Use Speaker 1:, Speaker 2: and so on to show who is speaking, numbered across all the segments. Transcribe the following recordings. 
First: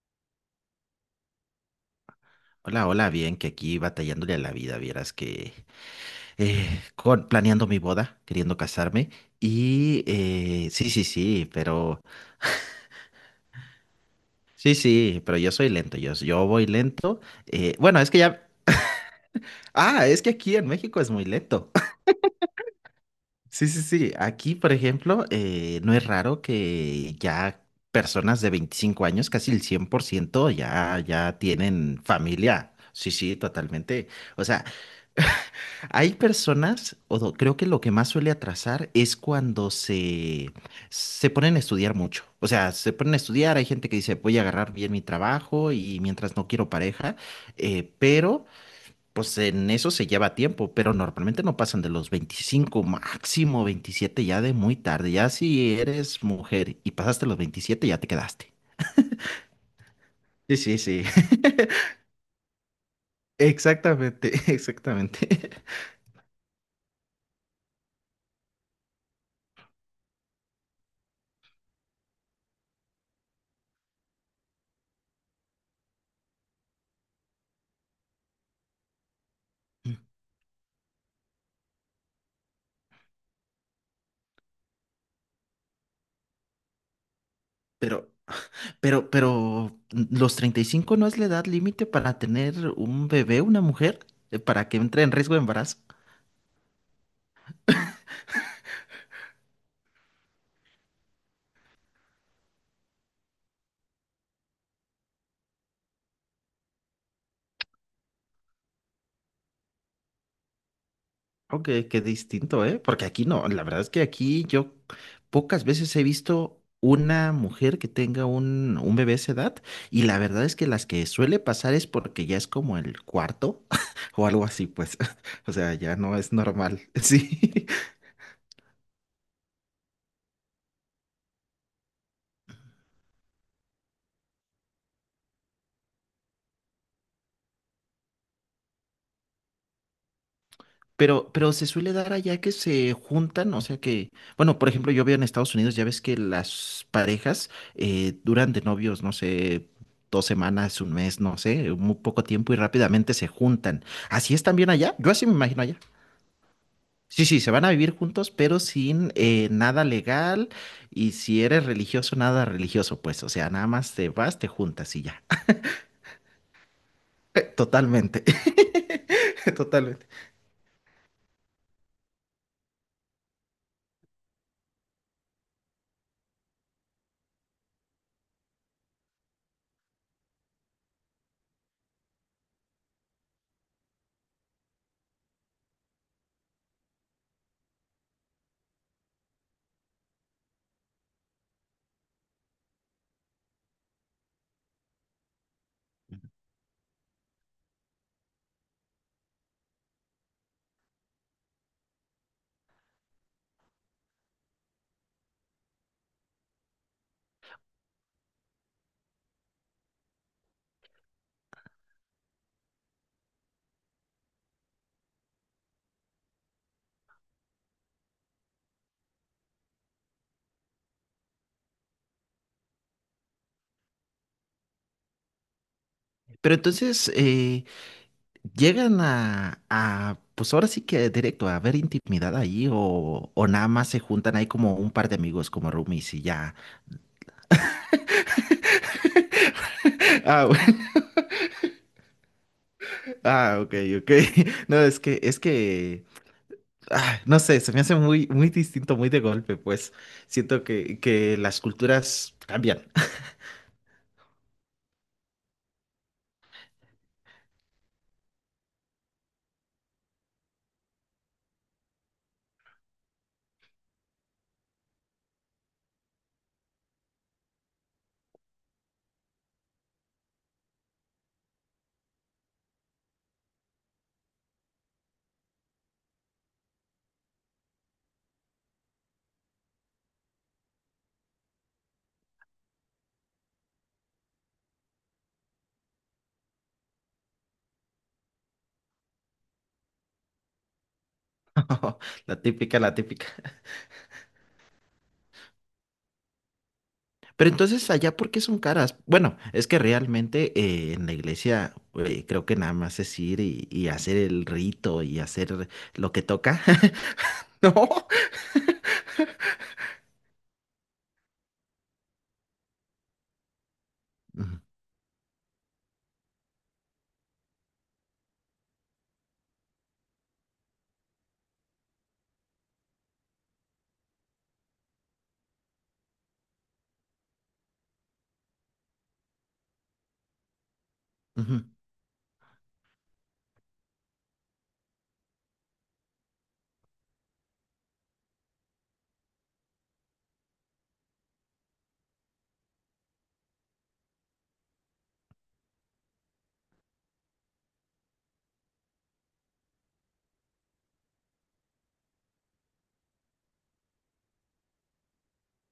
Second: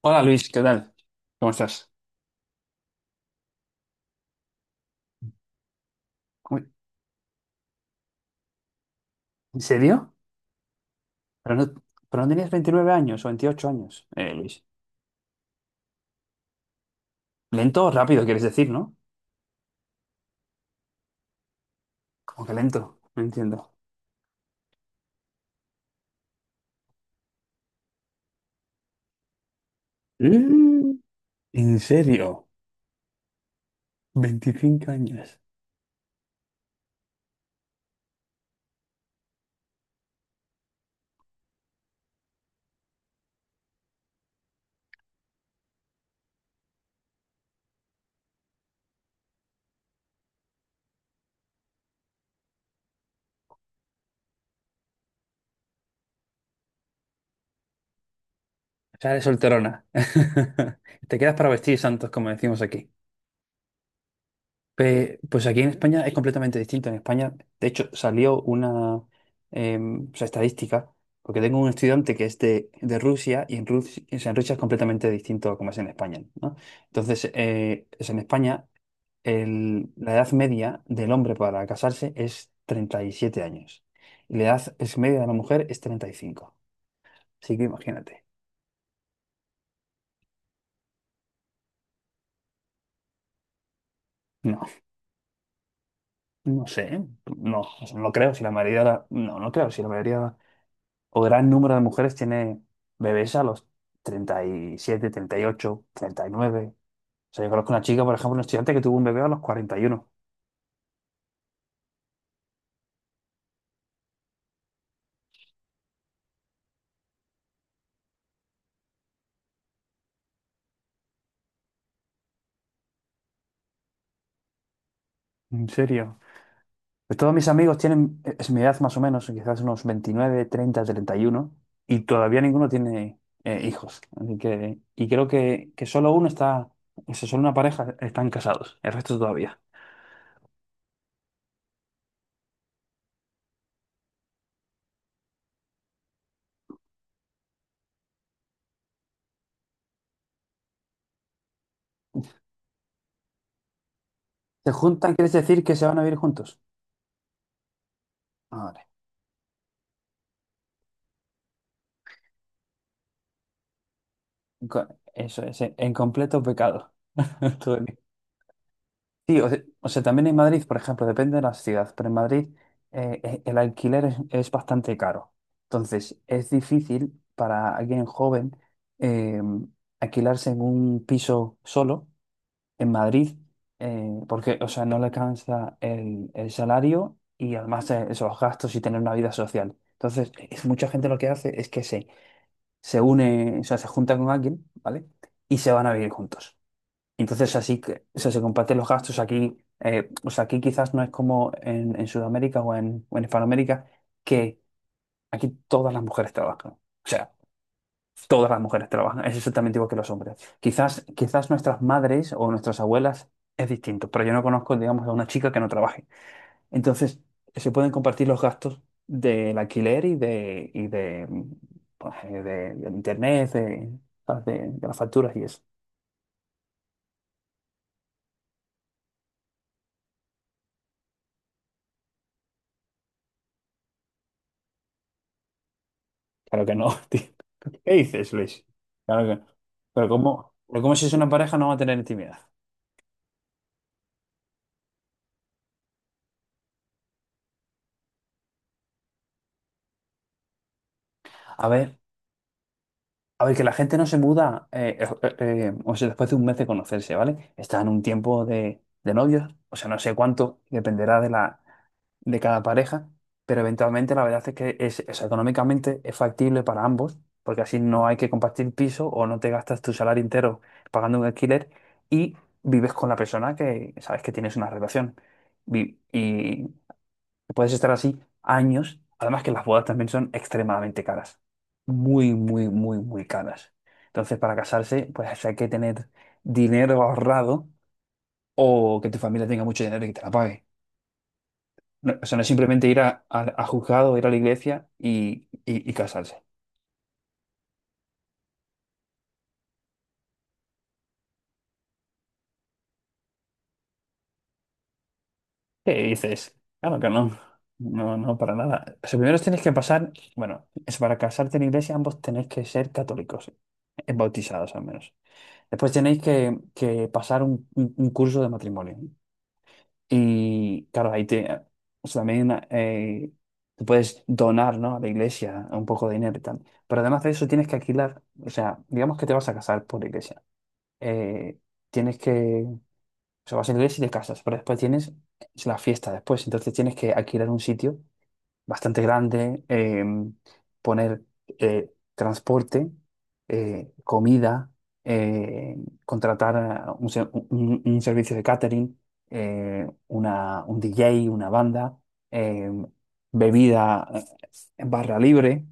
Speaker 1: Hola Luis, ¿qué tal? ¿Cómo estás?
Speaker 2: Hola, hola, bien, que aquí batallándole a la vida, vieras que
Speaker 1: Uy,
Speaker 2: planeando mi boda, queriendo casarme
Speaker 1: ¿en
Speaker 2: y
Speaker 1: serio?
Speaker 2: sí,
Speaker 1: Pero no, pero no tenías 29 años o 28 años, Luis.
Speaker 2: sí, sí, pero yo soy lento, yo voy lento.
Speaker 1: Lento o
Speaker 2: Bueno, es que
Speaker 1: rápido, quieres
Speaker 2: ya,
Speaker 1: decir, ¿no?
Speaker 2: ah, es que aquí en México es muy lento.
Speaker 1: Como que lento, no
Speaker 2: Sí,
Speaker 1: entiendo.
Speaker 2: sí, sí, aquí, por ejemplo, no es raro que ya personas de 25 años, casi el 100%, ya,
Speaker 1: Mm,
Speaker 2: ya
Speaker 1: ¿en
Speaker 2: tienen
Speaker 1: serio?
Speaker 2: familia. Sí, sí, totalmente. O sea,
Speaker 1: 25 años.
Speaker 2: hay personas, creo que lo que más suele atrasar es cuando se ponen a estudiar mucho. O sea, se ponen a estudiar, hay gente que dice, voy a agarrar bien mi trabajo y mientras no quiero pareja, pero pues en eso se lleva tiempo, pero normalmente no pasan de los 25, máximo 27 ya de muy tarde. Ya si eres mujer y pasaste los 27, ya te quedaste.
Speaker 1: O sea, eres solterona.
Speaker 2: Sí, sí, sí,
Speaker 1: Te quedas para vestir santos, como decimos aquí.
Speaker 2: exactamente,
Speaker 1: Pues
Speaker 2: exactamente.
Speaker 1: aquí en España es completamente distinto. En España, de hecho, salió una o sea, estadística, porque tengo un estudiante que es de Rusia y en Rusia es completamente distinto a como es en España, ¿no? Entonces, es en España la edad media del hombre para casarse es 37 años y la edad es media de la mujer es 35. Así que
Speaker 2: Pero,
Speaker 1: imagínate.
Speaker 2: pero, ¿los 35 no es la edad límite para tener un bebé, una mujer?
Speaker 1: No,
Speaker 2: ¿Para que entre en riesgo de embarazo?
Speaker 1: no sé, ¿eh? No, o sea, no creo si la mayoría, no, no creo si la mayoría o gran número de mujeres tiene bebés a los treinta y siete, 38, 39. O sea, yo conozco una chica, por ejemplo, un estudiante que tuvo un bebé a los 41.
Speaker 2: Oh, qué, qué distinto, ¿eh? Porque aquí no, la verdad es que aquí yo pocas veces he visto una mujer que tenga un bebé a esa edad y la verdad es que las que suele pasar es porque ya es como el cuarto o algo así, pues. O
Speaker 1: ¿En
Speaker 2: sea, ya no
Speaker 1: serio?
Speaker 2: es normal.
Speaker 1: Pues todos
Speaker 2: Sí.
Speaker 1: mis amigos tienen, es mi edad más o menos, quizás unos 29, 30, 31, y todavía ninguno tiene hijos. Así que, y creo que solo uno está, o sea, solo una pareja están casados, el resto todavía.
Speaker 2: Pero, se suele dar allá que se juntan, o sea que, bueno, por ejemplo, yo veo en Estados Unidos, ya ves que las parejas duran de novios, no sé, dos semanas, un mes, no sé, muy poco tiempo y rápidamente se juntan. ¿Así es
Speaker 1: ¿Se
Speaker 2: también allá? Yo
Speaker 1: juntan?
Speaker 2: así
Speaker 1: ¿Quieres
Speaker 2: me imagino
Speaker 1: decir que
Speaker 2: allá.
Speaker 1: se van a vivir juntos?
Speaker 2: Sí, sí, se van a vivir juntos, pero
Speaker 1: Madre.
Speaker 2: sin nada legal y si eres religioso, nada religioso, pues, o sea, nada más te vas, te juntas
Speaker 1: Co-
Speaker 2: y ya.
Speaker 1: Eso es, en completo pecado. Todo-
Speaker 2: Totalmente.
Speaker 1: Sí, o sea,
Speaker 2: Totalmente.
Speaker 1: también en Madrid, por ejemplo, depende de la ciudad, pero en Madrid el alquiler es bastante caro. Entonces, es difícil para alguien joven eh, alquilarse en un piso solo en Madrid, porque, o sea, no le alcanza el salario y además esos gastos y tener una vida social. Entonces, mucha gente lo que hace es que se une, o sea, se junta con alguien, ¿vale? Y se van a vivir juntos. Entonces así que o sea, se comparten los gastos aquí. O sea, aquí quizás no es como en, Sudamérica o en Hispanoamérica, que aquí todas las mujeres trabajan. O sea, todas las mujeres trabajan. Es exactamente igual que los hombres. Quizás, quizás nuestras madres o nuestras abuelas es distinto, pero yo no conozco, digamos, a una chica que no trabaje. Entonces, se pueden compartir los gastos del alquiler y de, pues, del internet, de las facturas y eso.
Speaker 2: Pero entonces, ¿llegan a, pues ahora sí que directo, a ver intimidad ahí o nada más se juntan ahí como un par de amigos como roomies y ya?
Speaker 1: Claro que no, tío. ¿Qué dices, Luis? Claro que no. Pero
Speaker 2: Ah,
Speaker 1: ¿cómo, pero
Speaker 2: bueno.
Speaker 1: cómo si es una pareja no va a tener intimidad?
Speaker 2: Ah, ok, ok. No, es que, ah, no sé, se me hace muy, muy distinto, muy de golpe, pues siento que las
Speaker 1: A ver,
Speaker 2: culturas cambian.
Speaker 1: a ver, que la gente no se muda, o sea, después de un mes de conocerse, ¿vale? Está en un tiempo de novios, o sea, no sé cuánto, dependerá de cada pareja, pero eventualmente la verdad es que es económicamente es factible para ambos, porque así no hay que compartir piso o no te gastas tu salario entero pagando un alquiler y vives con la persona que sabes que tienes una relación. Vi- Y, Puedes estar así años. Además que las bodas también son extremadamente caras. Muy, muy, muy, muy caras. Entonces, para casarse, pues hay que tener dinero ahorrado o que tu familia tenga mucho dinero y que te la pague. No, o sea,
Speaker 2: La
Speaker 1: no es
Speaker 2: típica,
Speaker 1: simplemente
Speaker 2: la
Speaker 1: ir a,
Speaker 2: típica.
Speaker 1: a juzgado, ir a la iglesia y casarse.
Speaker 2: Pero entonces allá, ¿por qué son caras? Bueno, es que realmente en la iglesia creo que nada más es ir y hacer el rito y hacer
Speaker 1: ¿Qué
Speaker 2: lo que
Speaker 1: dices?
Speaker 2: toca.
Speaker 1: Claro que no. No, no, para nada. O sea, primero tenéis que pasar, bueno, es para casarte en iglesia, ambos tenéis que ser católicos,
Speaker 2: No, ujú,
Speaker 1: bautizados al menos. Después tenéis que pasar un curso de matrimonio. Y claro, o sea, también te puedes donar, ¿no?, a la iglesia un poco de dinero y tal. Pero además de eso tienes que alquilar, o sea, digamos que te vas a casar por la iglesia. Eh,
Speaker 2: ujú.
Speaker 1: Tienes o sea, vas a la iglesia y te casas, pero después tienes la fiesta después. Entonces tienes que alquilar un sitio bastante grande, poner transporte, comida, eh, contratar a un un servicio de catering, un DJ, una banda, eh, bebida en barra libre,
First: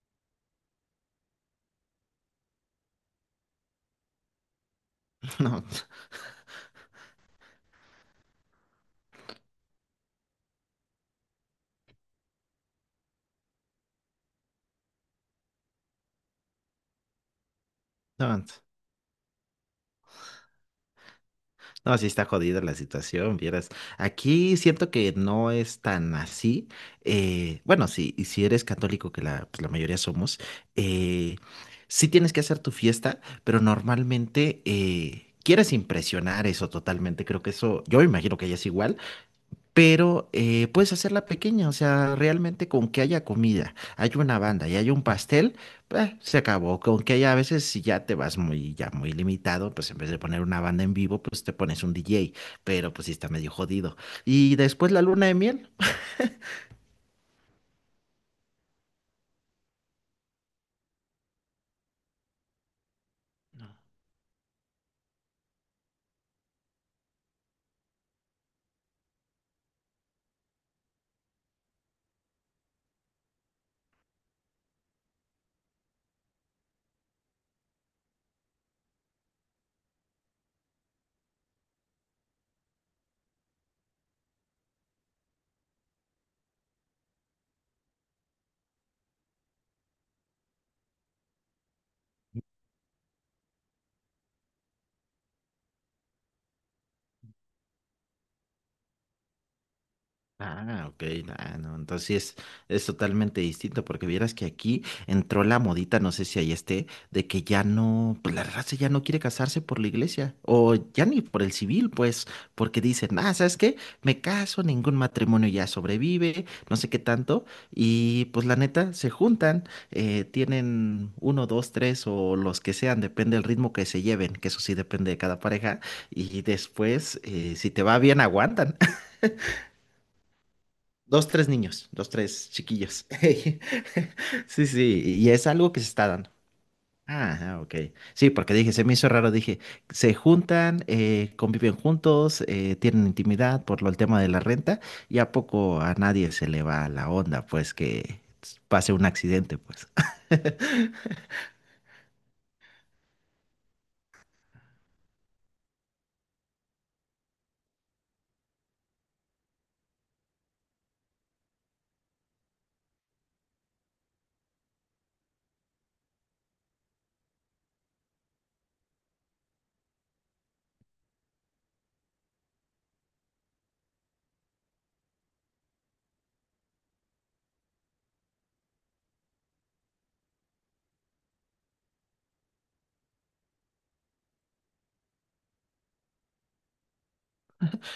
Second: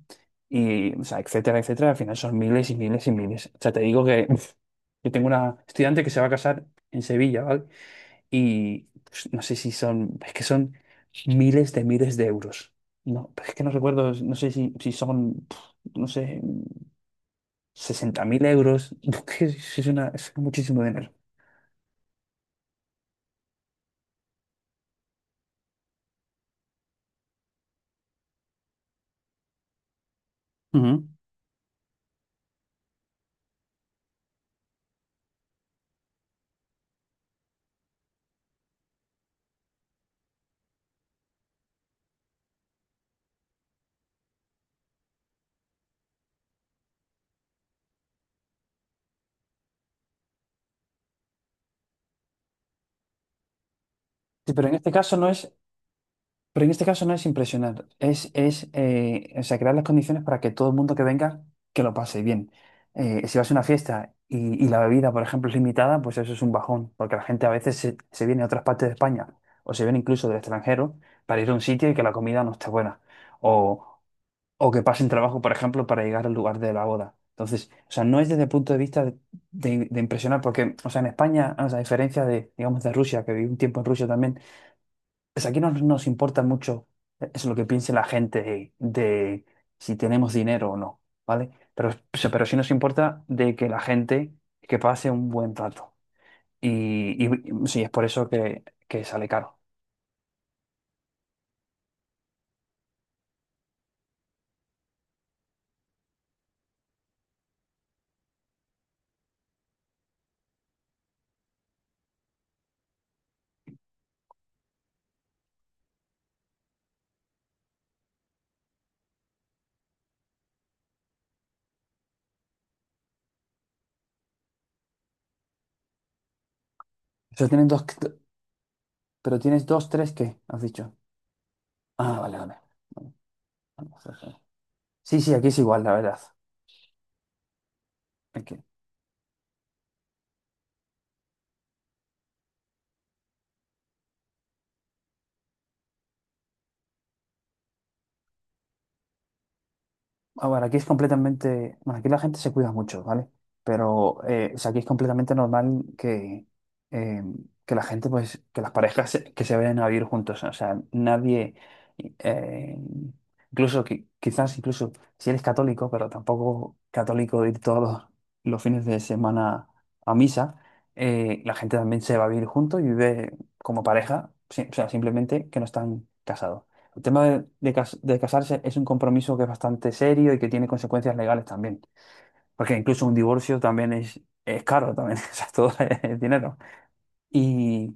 Speaker 1: o sea, etcétera, etcétera. Al final son miles y miles y miles. O sea, te digo que yo tengo una
Speaker 2: No,
Speaker 1: estudiante que se va a casar en Sevilla, ¿vale?, y pues, no sé si son, es que son miles de euros. No, pero es que no recuerdo, no sé si son, no sé, sesenta
Speaker 2: no,
Speaker 1: mil
Speaker 2: no,
Speaker 1: euros. Es que es es muchísimo dinero.
Speaker 2: no, sí está jodida la situación, vieras. Aquí siento que no es tan así. Bueno, sí, y si eres católico, que la, pues la mayoría somos,
Speaker 1: Ujú.
Speaker 2: eh, sí tienes que hacer tu fiesta, pero normalmente quieres impresionar eso totalmente. Creo que eso, yo me imagino que ya es igual. Pero puedes hacerla pequeña, o sea, realmente con que haya comida, hay una banda y hay un pastel, se acabó. Con que haya a veces si ya te vas muy, ya muy limitado, pues en vez de poner una banda en vivo, pues te pones un DJ, pero pues sí está medio jodido.
Speaker 1: Sí,
Speaker 2: Y después la luna de miel.
Speaker 1: pero en este caso no es impresionar, es o sea, crear las condiciones para que todo el mundo que venga, que lo pase bien. Si vas a una fiesta y la bebida, por ejemplo, es limitada, pues eso es un bajón, porque la gente a veces se viene de otras partes de España o se viene incluso del extranjero para ir a un sitio y que la comida no esté buena. O, o que pasen trabajo, por ejemplo, para llegar al lugar de la boda. Entonces, o sea, no es desde el punto de vista de impresionar, porque, o sea, en España, o sea, a diferencia de, digamos, de Rusia, que viví un tiempo en Rusia también, pues aquí no nos importa mucho, eso es lo que piense la gente de si tenemos dinero o no, ¿vale? Pero, pero sí nos importa de que la gente que pase un buen rato. Y sí, es por eso que sale caro.
Speaker 2: Ah, ok, ah, no, entonces sí es totalmente distinto, porque vieras que aquí entró la modita, no sé si ahí esté, de que ya no, pues la raza ya no quiere casarse por la iglesia, o ya ni por el civil, pues, porque dicen, ah, ¿sabes qué? Me caso, ningún matrimonio ya sobrevive, no sé qué tanto, y pues la neta, se juntan, tienen uno, dos, tres, o los que sean, depende del ritmo que se lleven, que eso sí depende de cada pareja, y después,
Speaker 1: eso tienen
Speaker 2: si
Speaker 1: dos,
Speaker 2: te va bien, aguantan.
Speaker 1: pero tienes dos, tres, ¿qué?, has dicho.
Speaker 2: Dos, tres niños, dos,
Speaker 1: Ah, vale,
Speaker 2: tres
Speaker 1: vale.
Speaker 2: chiquillos. Sí, sí,
Speaker 1: Sí,
Speaker 2: y
Speaker 1: sí,
Speaker 2: es
Speaker 1: aquí es
Speaker 2: algo que
Speaker 1: igual,
Speaker 2: se
Speaker 1: la
Speaker 2: está
Speaker 1: verdad.
Speaker 2: dando. Ah, ah, ok. Sí, porque
Speaker 1: Aquí.
Speaker 2: dije, se me hizo raro, dije, se juntan, conviven juntos, tienen intimidad por lo, el tema de la renta, y a poco a nadie se le va la onda, pues que pase un accidente, pues.
Speaker 1: A ver, aquí es completamente, bueno, aquí la gente se cuida mucho, ¿vale? Pero o sea, aquí es completamente normal eh, que la gente, pues, que las parejas que se vayan a vivir juntos. O sea, nadie, eh, incluso, quizás incluso si eres católico, pero tampoco católico de ir todos los fines de semana a misa, la gente también se va a vivir juntos y vive como pareja, o sea, simplemente que no están casados. El tema de casarse es un compromiso que es bastante serio y que tiene consecuencias legales también, porque incluso un divorcio también es caro, también, o sea, todo es dinero. Y,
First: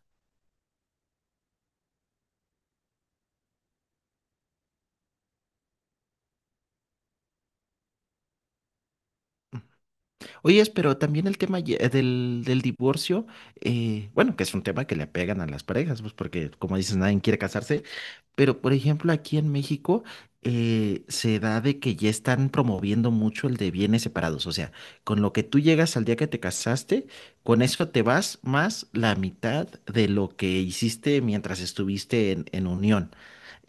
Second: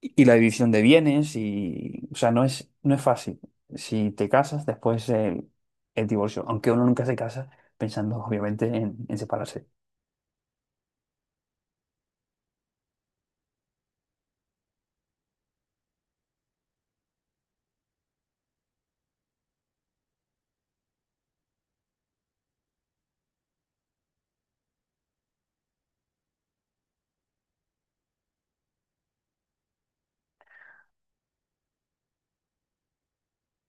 Speaker 1: y la división de bienes, o sea, no es fácil. Si te casas, después el divorcio, aunque uno nunca se casa pensando obviamente en separarse.
Speaker 2: Oye, pero también el tema del divorcio, bueno, que es un tema que le pegan a las parejas, pues porque como dices, nadie quiere casarse, pero por ejemplo aquí en México se da de que ya están promoviendo mucho el de bienes separados, o sea, con lo que tú llegas al día que te casaste, con eso te vas más la mitad de lo que hiciste mientras estuviste en unión.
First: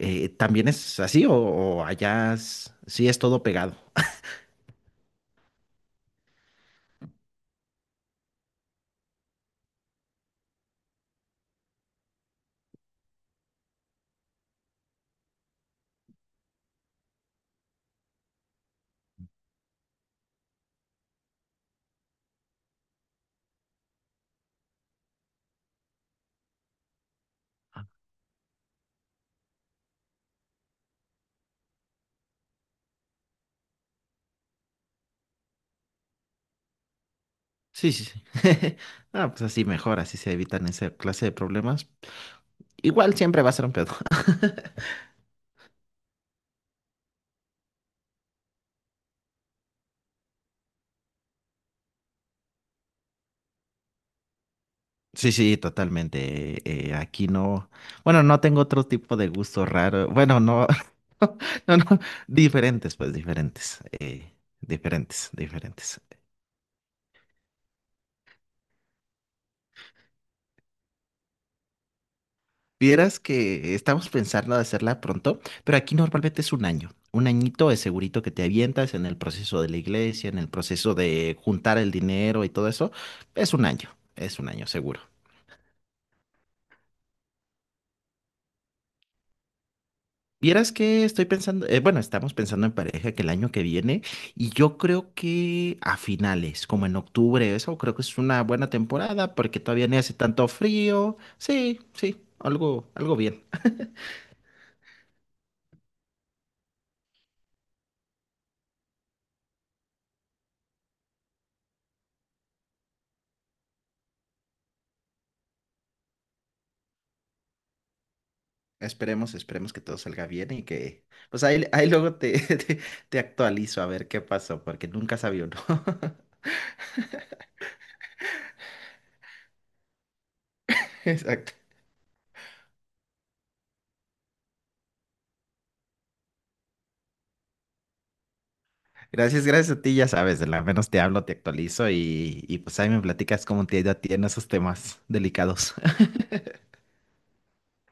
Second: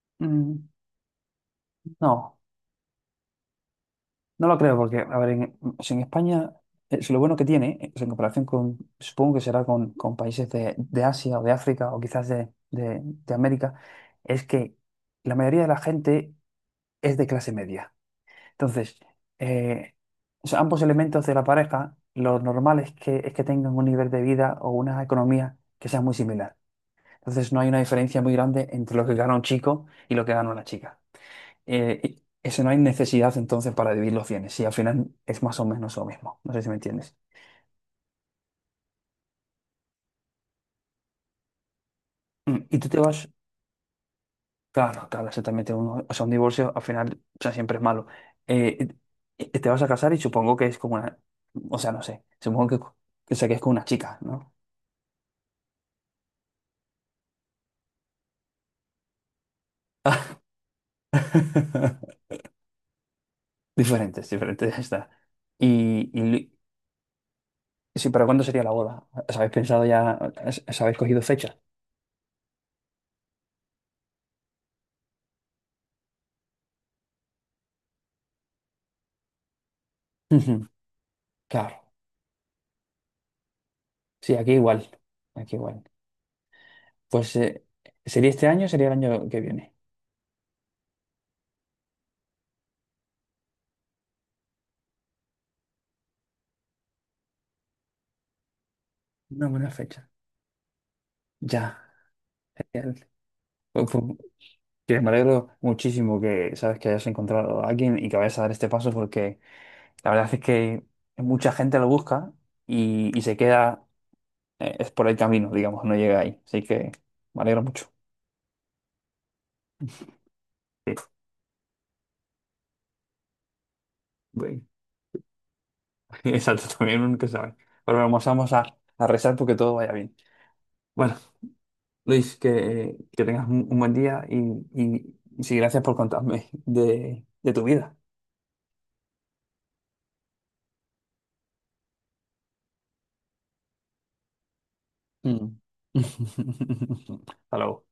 Speaker 2: ¿También
Speaker 1: Mm,
Speaker 2: es así o allá
Speaker 1: no.
Speaker 2: sí es todo pegado?
Speaker 1: No lo creo, porque, a ver, si en España, si lo bueno que tiene, pues en comparación con, supongo que será con países de Asia o de África o quizás de América, es que la mayoría de la gente es de clase media. Entonces, eh, o sea, ambos elementos de la pareja, lo normal es que tengan un nivel de vida o una economía que sea muy similar. Entonces, no hay una diferencia muy grande entre lo que gana un chico y lo que gana una chica. Y eso no hay necesidad entonces para dividir los bienes, si al final es más o menos lo mismo. No sé si me entiendes.
Speaker 2: Sí, sí, sí. Ah, pues así mejor, así se evitan esa clase de problemas.
Speaker 1: Mm, y tú te
Speaker 2: Igual
Speaker 1: vas,
Speaker 2: siempre va a ser un pedo.
Speaker 1: claro, claro, exactamente. Uno, o sea, un divorcio al final, o sea, siempre es malo. Eh, y y te vas a casar y supongo que es como una, o sea, no sé, supongo o sea, que es con una chica, ¿no?
Speaker 2: Sí, sí, totalmente. Aquí no, bueno, no tengo otro tipo de gusto raro. Bueno, no, no, no, diferentes, pues diferentes,
Speaker 1: Diferentes, diferentes, ya está.
Speaker 2: diferentes, diferentes.
Speaker 1: Y, y li- sí, pero ¿cuándo sería la boda? ¿Os habéis pensado ya, os habéis cogido fecha?
Speaker 2: Vieras que estamos pensando de hacerla pronto, pero aquí normalmente es un año. Un añito es segurito que te avientas en el proceso de la iglesia, en el
Speaker 1: Ujú.
Speaker 2: proceso de juntar el
Speaker 1: Claro,
Speaker 2: dinero y todo eso. Es un año,
Speaker 1: sí,
Speaker 2: es un
Speaker 1: aquí
Speaker 2: año
Speaker 1: igual,
Speaker 2: seguro.
Speaker 1: aquí igual. Pues sería este año, sería el año que viene.
Speaker 2: Vieras que estoy pensando, bueno, estamos pensando en pareja que el año que viene y yo creo que a finales, como en octubre, eso creo que es una buena temporada
Speaker 1: Una
Speaker 2: porque
Speaker 1: buena
Speaker 2: todavía ni
Speaker 1: fecha.
Speaker 2: hace tanto frío.
Speaker 1: Ya.
Speaker 2: Sí, sí, algo,
Speaker 1: Genial.
Speaker 2: algo bien.
Speaker 1: Pues, que me alegro muchísimo que sabes que hayas encontrado a alguien y que vayas a dar este paso porque la verdad es que mucha gente lo busca y se queda, es por el camino, digamos, no llega ahí. Así que me alegro mucho.
Speaker 2: Esperemos, esperemos que todo salga bien y
Speaker 1: Sí,
Speaker 2: que, pues ahí, ahí luego te, te actualizo a ver qué
Speaker 1: bueno,
Speaker 2: pasó porque nunca sabía uno.
Speaker 1: exacto, también nunca sabe. Pero vamos, vamos a rezar porque todo vaya bien. Bueno.
Speaker 2: Exacto.
Speaker 1: Luis, que tengas un buen día y sí, gracias por contarme de tu vida.
Speaker 2: Gracias, gracias a ti, ya sabes, de la menos te hablo, te actualizo y pues ahí me platicas cómo te ha ido a ti en esos temas
Speaker 1: Mm.
Speaker 2: delicados.
Speaker 1: Hasta luego.